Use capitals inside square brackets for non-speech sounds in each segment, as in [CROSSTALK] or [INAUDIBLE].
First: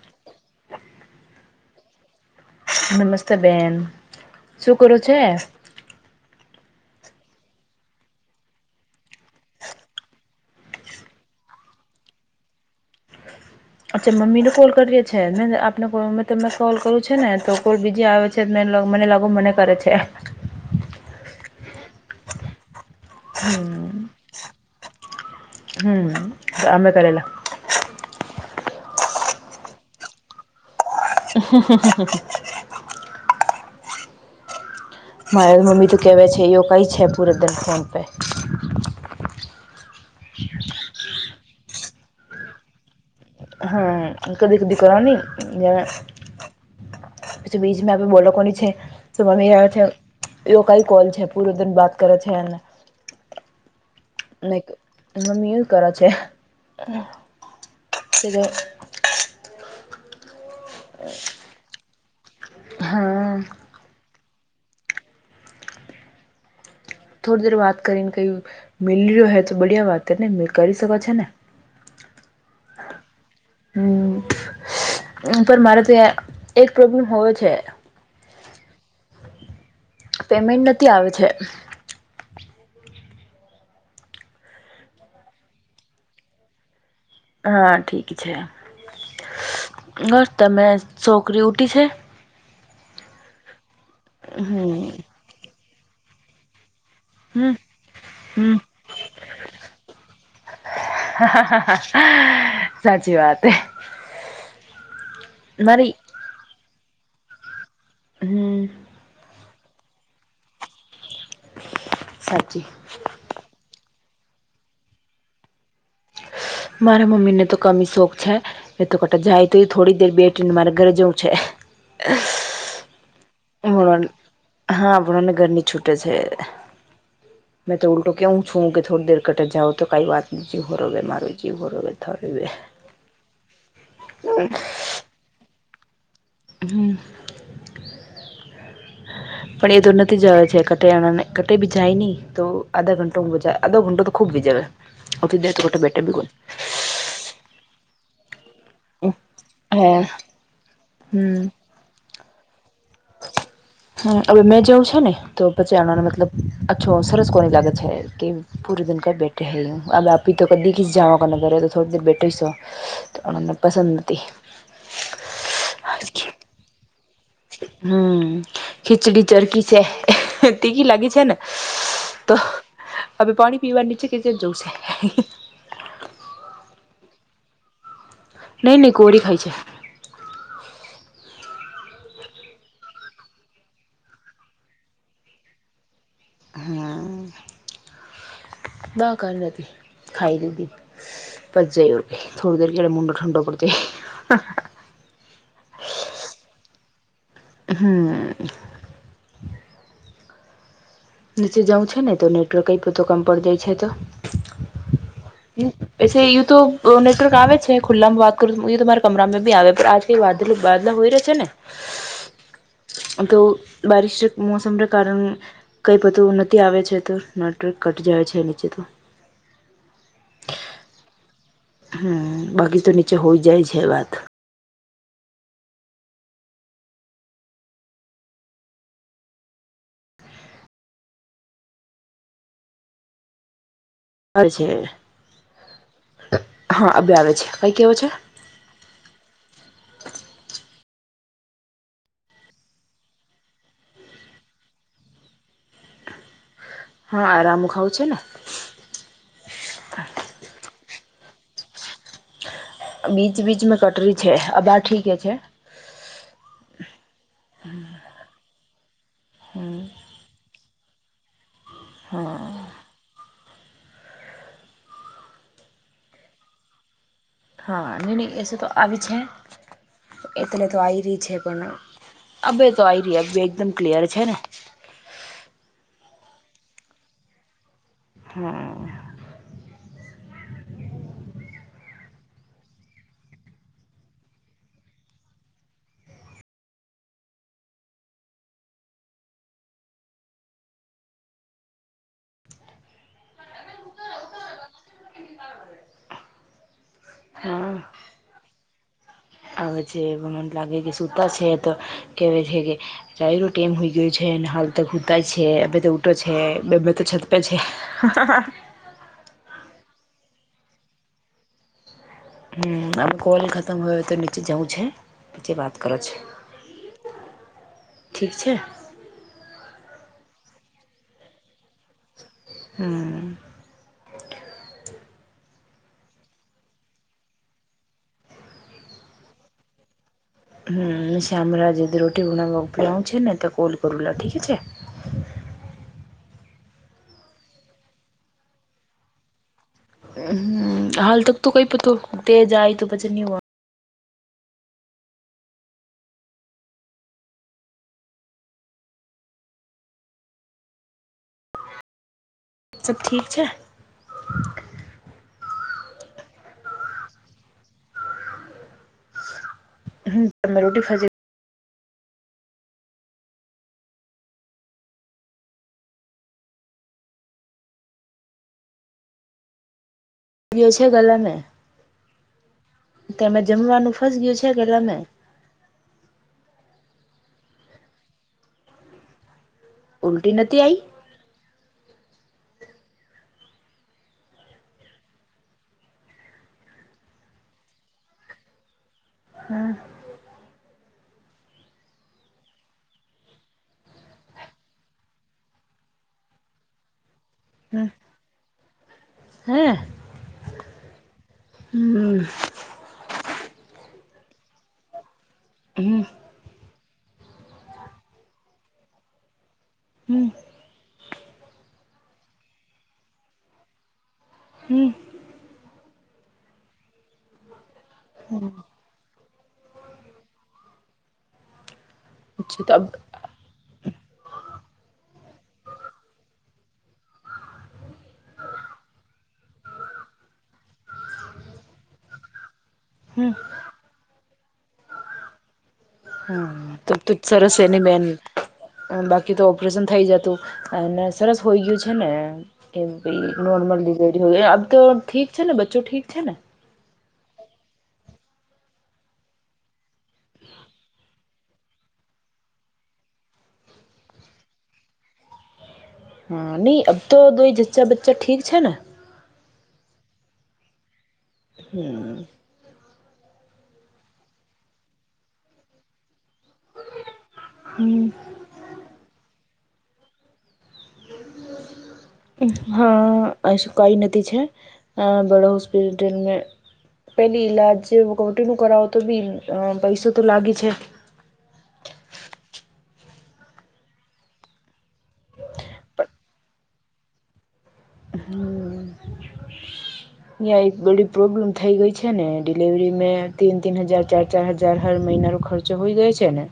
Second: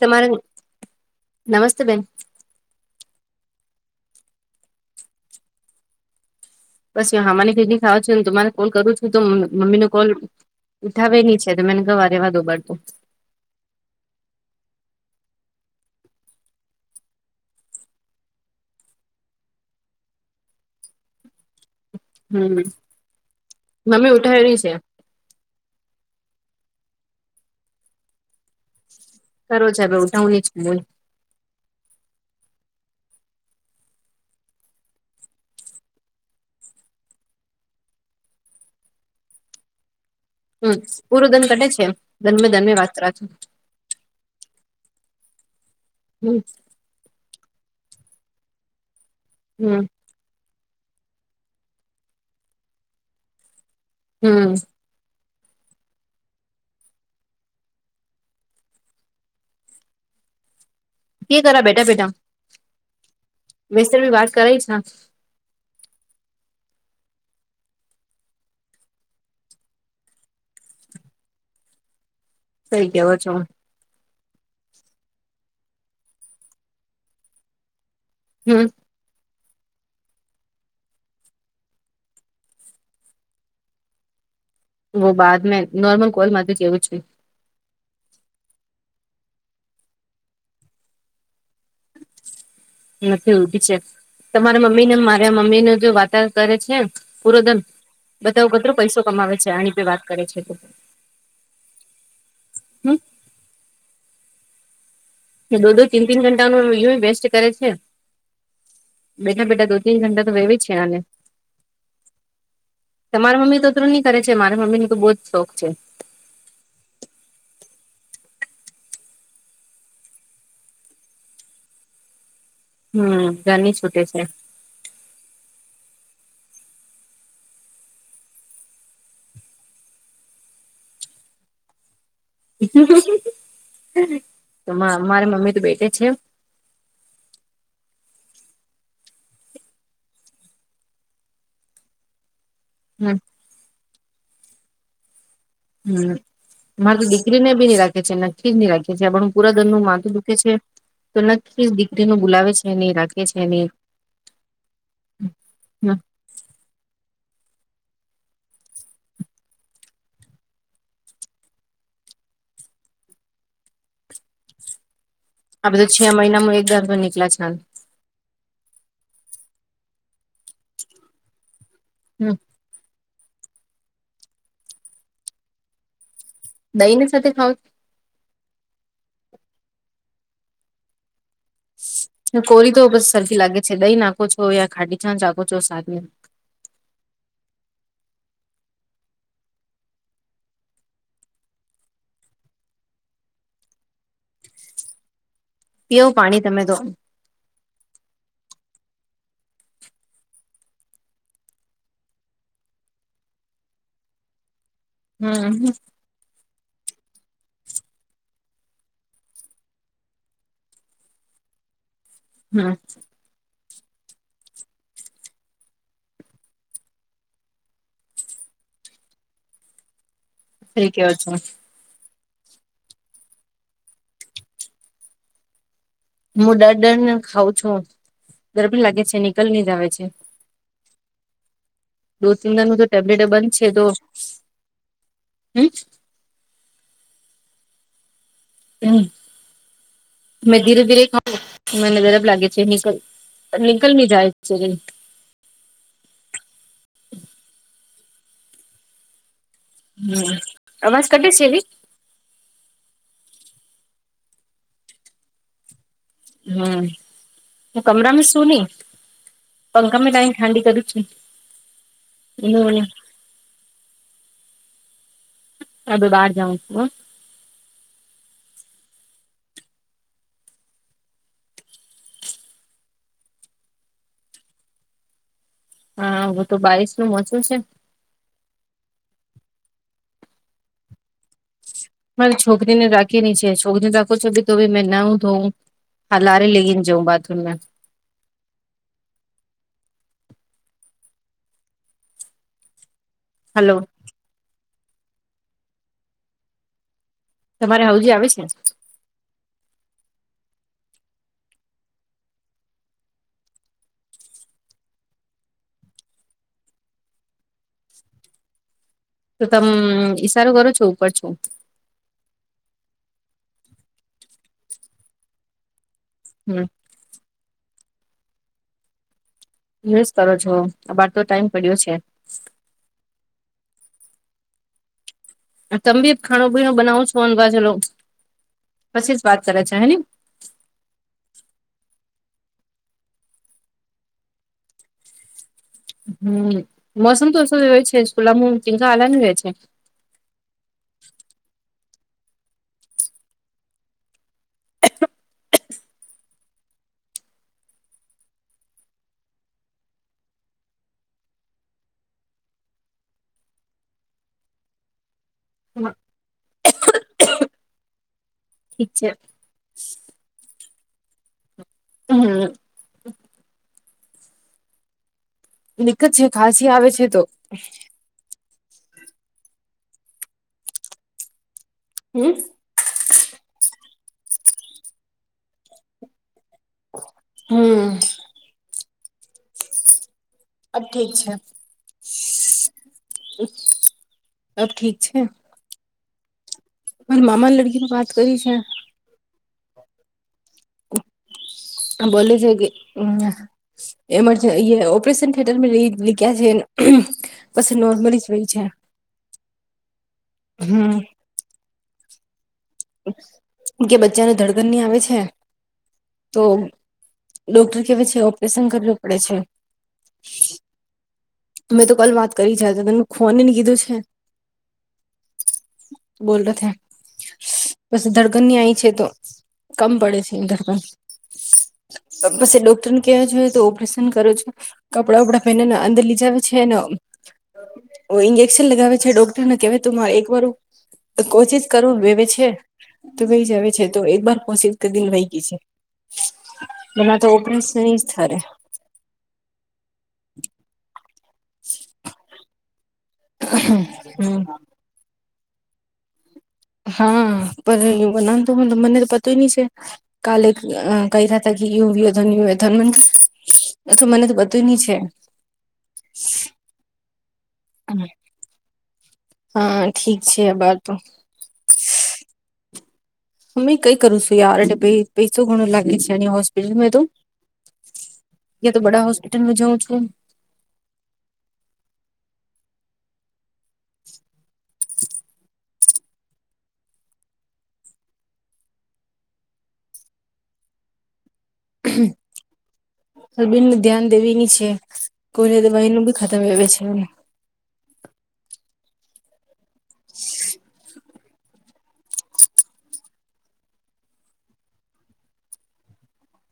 તમારે નમસ્તે બેન નમસ્તે બેન શું કરું છે. પસ હામાની કિડની ખાવ છું, તમારે કોલ કરું છું, તો મમ્મી ન કોલ ઉઠાવે ની છે, તો મને ગવા ર રહેવા દોબડ તો અચ્છા મમ્મીને કોલ કરીએ છીએ મેને આપને તમરે કોલ કરવું છે, ને તો કોલ બીજી આવે મને લાગુ મને કરે છે. હમ. હમ મમ્મી ઉઠાવે નહી છે હમ આમે કલેલા કરરો છે, હવે ઉઠાવ જ હમ. મારે મમ્મી તો કેહેવા છે, એું કઈ છે, પૂરેત દર ફોન પે હમ પૂરો દન કટે છે, ધન દન વાત કર છો હા કદી કદી કરોની જે હમ્મ પછી બીજં બોલોકોની છે હમ [UNINTELLIGIBLE] એઓ [UNINTELLIGIBLE] હમ [UNINTELLIGIBLE] કે કરા બેટા બેટા હા [UNINTELLIGIBLE] ભી વાત કરાઈ છે. થોડી દેર વાત કરીને કઈ મિલ્યું હ તો બડિયા વાતને કરી શકો છેો ને. થઈ [UNINTELLIGIBLE] છો હમ પણ મારે થી એક પ્રોબ્લેમ હોયો છે. હમ્મ. પેમેન્ટ નથી આવે છે. વો બાદ મે નોર્મલ કોલ મા [UNINTELLIGIBLE] હા ઠીક છે બસ તમે છોકરી ઉઠી છે નથી ઉભી છે તમારા મમ્મી હમ ને મારે મમ્મી નું જો વાર્તાવર કરે છે પૂરો હમ દન બધા હમ કતરો પૈસો કમાવે છે આણીપે વાત કરે છે હમ સાચી વાત હે દો દો મારી તીન તીન ઘંટા નો વિડિયો વેસ્ટ કરે છે. હમ્મ બેઠા બેઠાં દો ટીન ઘટા તો વવી જ છે આને સાચી તમારે મમ્મી તો તું નહી કરે છે મારા મમ્મી ન તો બહુ જ શોખ છે. મારા મમ્મીને તો કમ શોખ છે મેં તો કટા જાય તો થોડી દેર બેઠીને મારે ઘરે જવું છે. [INAUDIBLE] હમ્મ ઘરની છૂટે છે. હા આપણને ઘરની છૂટે છે. મેં તો ઉલટો કેવું છું કે થોડી દેર કટ જાાવ તો કઈ વાત નથી [UNINTELLIGIBLE] [INAUDIBLE] તો મારે મમ્મી તો બેઠ છેમ હમ [INAUDIBLE] પણ એ તો નથી જવા છે ક કટે બી જાય નહી તો આધા ઘંટો હજ અધો ઘંટો તો ખુબ ભીજે બેઠે હમ બી મારે તો દીકરી ને બી [UNINTELLIGIBLE] આપણ હું પુરા દન નનું હે માથું દુખે છે તો નકી દીકરી નું બોલાવે છે નહીં રાખે છે નહી હમ હવે મેં જવું છે ને તો પછી આનોને મતલબ અચ્છો સરસ કોની લાગત છેૈ કે પૂરે દિન કર બેઠે હૈ અ તો કદી ઘીસી જાણો કર ઘરે તો થડી દેર બેઠો છો તોને પસંદ નથી આ બધું છે મહિનામાં એક દર નીકળ્યા છે. હમ ખીચડી ચરકી છે તી કી લાગી છે ને હમ તો હવે પાણી પીવા નીચે કે જે જવ છે દહી ની સાથે ખાવ નહી નહી કોરી ખાય છે. કોરી તો બસ સરખી લાગે છે દઈ નાખો છો યા ખાડી છાં ચાખો છો સાને હમ દા કરી હતી ખાઈ દીધી પછ જઈવર કે થોડી દર કેળ મુડો ઠંડ પડતી પીવું પાણી તમે ધોનું હમ્મ નીચે જઉં છે ને તો નેટવર્ક એ તો કમ પડી જાય છે તો હમ હ એસે યુ તો નેટવર્ક આવે છે ખુલ્લામાં વાત કરું યુ તમારા કમરામાં ભી આવે આજ વા વાદલા હોય ર છે ને હમ્મ. તો બારિશ મોસમ ર કારણ કંઈ બધું નથી આવે છે, તો નટર્ક કટી જાય છે, નીચે તો ઠક હ છે. હમ બાકી તો નીચે હોઈ જાય છે, વાત હું ડર ડર ને ખઉં છું ગરબી લાગે છે, નીકળ ની જ આવે છે. દો તિન દણ નું તો ટેબલેટ બન છે, તો હ છે, હમ હા અ બે આવે છે, કઈ કેવો છે. હમ મે ધીરે ધીરે ખાવ મને જરાબ લાગે છે, હ નીકલ ની જાય છે. હા આરામ ખાવં છે, ને હમ અમાસ કઢ છેલી બીજ બીચ મે કટરી છે, આ બાર ઠીક છે. હમ હું કમરામાં સુું નહી હમ પંખામાં ત ઠાંડી કર છે. હા [UNINTELLIGIBLE] અ બાર જાઉ હા ન એસ તો આવીત છે. એટલે તો આવી રહી છે, પણ અબે તો આવી રહી અબે એકદમ ક્લિયર છે, ને હા હું તો બારિશ નું મોસમ છે. હમ. મારી છોકરીને રાખી ની છે, છોકરીને રાખો છો ભી તો મૈં નાયુ થોયું. હાલ હારે લઈને જઉ બાથરૂમ માં હલો. હા તમારે આવજી આવે છે? આવે છે, મન લાગે કે સુતા છે, તો કે છે, કે રાય ન ટાઈમ હોય ગયયો છે, ને હાલ તો હુંતા છે, અ તો ઉટો છે, તો છતપે છે. હા હા. તો તમે ઈશારો કરો છો ઉપર છો હમ આ કોલ ખતમ હોય હોય તો નીચે જવું છે નીચે વાત કરો છે. હમ. ઠીક છે. યુઝ કરો છો આ બાર તો ટાઈમ પડ્યો છે. હમ. તમે બી ખાણું પીણું બનાવ છો અને બાજો લો પછી જ વાત કરે છે. ની હ અમરા જેદી રુટી બણાવવા ઉપ આવઉં છે, ને તો કોલ કરુલા ઠીક છે. હમ મોસમ તો અસ હોય છે, કુલામાં ચિંકા આલાની રહે છે. હાલ તો કઈ પત તે જાય તો પછી નહ હો [INAUDIBLE] સબ ઠીક છે? હમ. ઠીક છે. હમ તમે રોટી ખા હમ. દિકત છે, ખાંસી આવે છે, તો યો છે, ગલા ને [UNINTELLIGIBLE] તમે જમવાનું ફસ ગયું છે, ગલેમે હમ. ઉલટી નથી આઈ અબ ઠીક છે, અબ ઠીક છે. મારી મામા લડકી વાત કરી છે. હ હા હ બોલી છે કે હમ? એમરજ ઓપરેેશન થયટર રખ્યા છે. બસ નોર્મલી જ વહી છે. હા હમ હમ કે બચ્ચાને ધડગન ની આવે છે. હમ તો ડોક્ટર કેવા છે ઓપરેશન કરવું પડે છે હમ અમે તો કલ વાત કરી જ હતા ત ખોનીને કીધું છે હમ બોલ ર થ બસ ધડકન ની આહીં છે, તો કમ પડે છે ધરકન પછી અચ્છા તો અબ ડોક્ટર ને કેયે છે તો ઓપરેશન કરો છ કપડા વપડા પહેરને અંદર લીજાવી છે ના ઈન્જેક્શન લગાવે છે ડોક્ટરને કેહેય તું મારે એક વાર કોશિશ કરું વવે છે. છે તો હમ કઈ જ આવે છે તો એક બર પોહચી કે દય વાયગી છે હ તબ એના તો સરસ ઓપરેશન એની જ બેન થ બાકી તો ઓપરેશન થઇ જતું અને સરસ હોઈ ગયું છે ને એમ ભ નોર્મલ ડિરી હમ હોય આમ તો ઠીક છે ને બચ્ચો ઠીક છે ને. હા પણ એ બ ના તો મને તો પતોય નહી છે કાલે કઈ યું ધન યુ ધ મ અથ મને તો બધું ની છે. હા નઈ અબ તો દઈ જચ્ચા બચ્ચા ઠીક છે ને.? હા ઠીક છે, એ બર તો હમ. હ કઈ કરું છું યાર પ પૈસો ઘણું લાગે છે, હોસ્પિટલ મે તો હમ. યા તો બડા હોસ્પિટલમાં જઉં છુ. [INAUDIBLE] હા એસ કઈ નથી છે, બડો હસ્પિટલમાં. પેલી ઈલાજ કવરી નું કરાવો તો બી પૈસો તો લાગી છે. [INAUDIBLE] હબીન ધ્યાન દેવી ન છે. કોઈને દવાઈ નું બી ખતમ આવે છે. હમ ય બડી. પ્રોબ્લેમ થઈ ગઈ છે ને ડિલવરી મે તીન તીન હજાર ચાર ચાર હજાર હર મહિનાનો ખર્ચો હોઈ ગયો છે ને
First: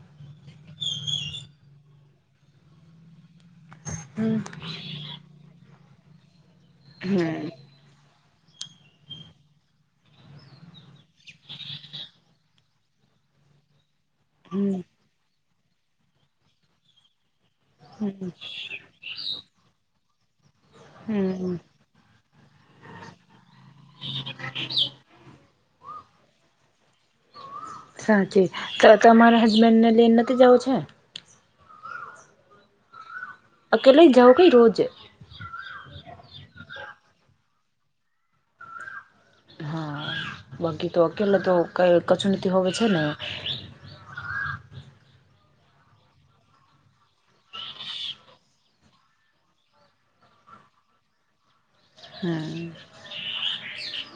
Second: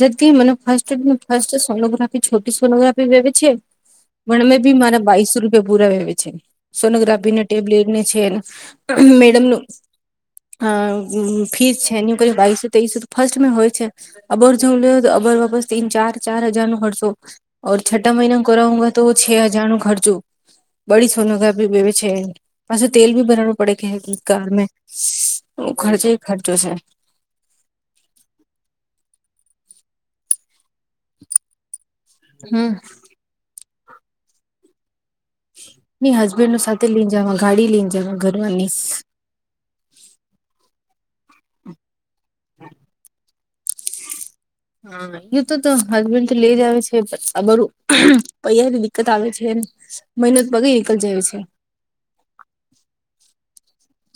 જ મ ફ ફ સોનગ્રાફી છોટી સોનગ્રાફી ભ છે. હમ પણ અમે ભી મારા બઈસો રૂપિયા પુરા વવે છે. સોનોગ્રાફી ના ટેબલેટને છે મેડમનું. ‌ હ ફીર છેનઇસ તઇસ તો ફર્સ્ટ મે હોય છે. અબર હમ જો લ તો અબર વાપસ તીન ચાર ચાર હજાર નો ખરસો ર છઠા મહિના કોઉુ તો છે હજાર નું ખર્ચું. બડી હમ સોનગી બે છે પાસે તેલ ભી ભરાવું પડે કે કાર. ખર્ચો ખર્ચો છે. સાચી તમારા હસબેન્ડ ને લઈને નથી જવ છે. હમ. અકેલા જાઓ કઈ રોજે. ની હસબેન્ડો સાથે લઈને જવા ગાડી લઈને જવા ઘરમાંની હા બાકી તો અકેલા તો કઈ કચુંનીતી હોય છે ને હા. યે તો હસબેન્ડ તો લઈ જ આવે છે. આ બરું પૈની દિકકત આવે છે. મહેનત પગે નીકળ જાય છે. હમ.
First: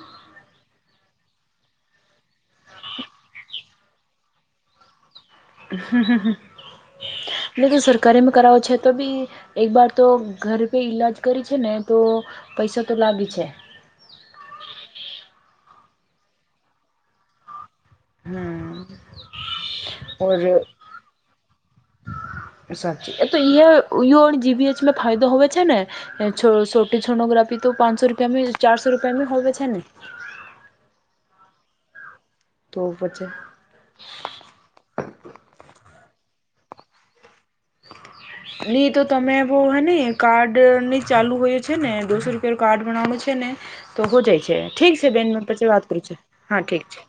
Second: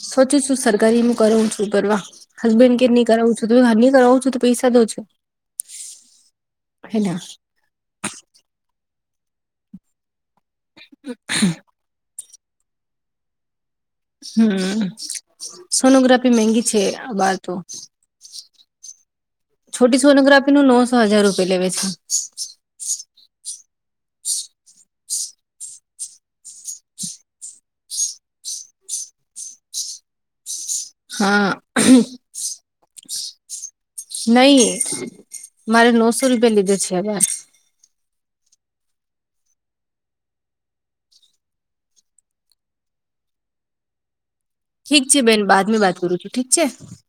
સોચું છું, સરકારી નું કરું છું કરવા હસબેન્ડ કે નહીં કરાવું છું, તમે હર ની કરાવું છો તો પૈસા દો હમ. હેના એટલે કે સરકારીમાં કરાવો છે, તો બી એકવાર તો ઘરે પ ઈલાજ કરી છે, ને તો પૈસા તો લાભી છે. હમ સોનોગ્રાફી મગી છે. બહાર તો હમ છોટી સોનોગ્રાફી ન ઓર નવસો હજાર રૂપિયા લેવે છે. સાબચી એ તો ઇયો જી બી એચમાં ફાયદો હોવય છે, ને છોટી છોટગ્રાફી તો પાંચસો રૂપિયા ચારશો રૂપિયાી હો છે, ને હા તો પછી નહી મારે નવસો રૂપિયા લીધો છે, હવ નહી તો તમે બહ હે ને કાર્ડ નહી ચાલુ હોય છે, ને દોસો રૂપિયાનું કાર્ડ બનાવો છે, ને તો હો જાય છે. ઠીક છે, બેન પછી વાત કરું છે, હા ઠીક છે.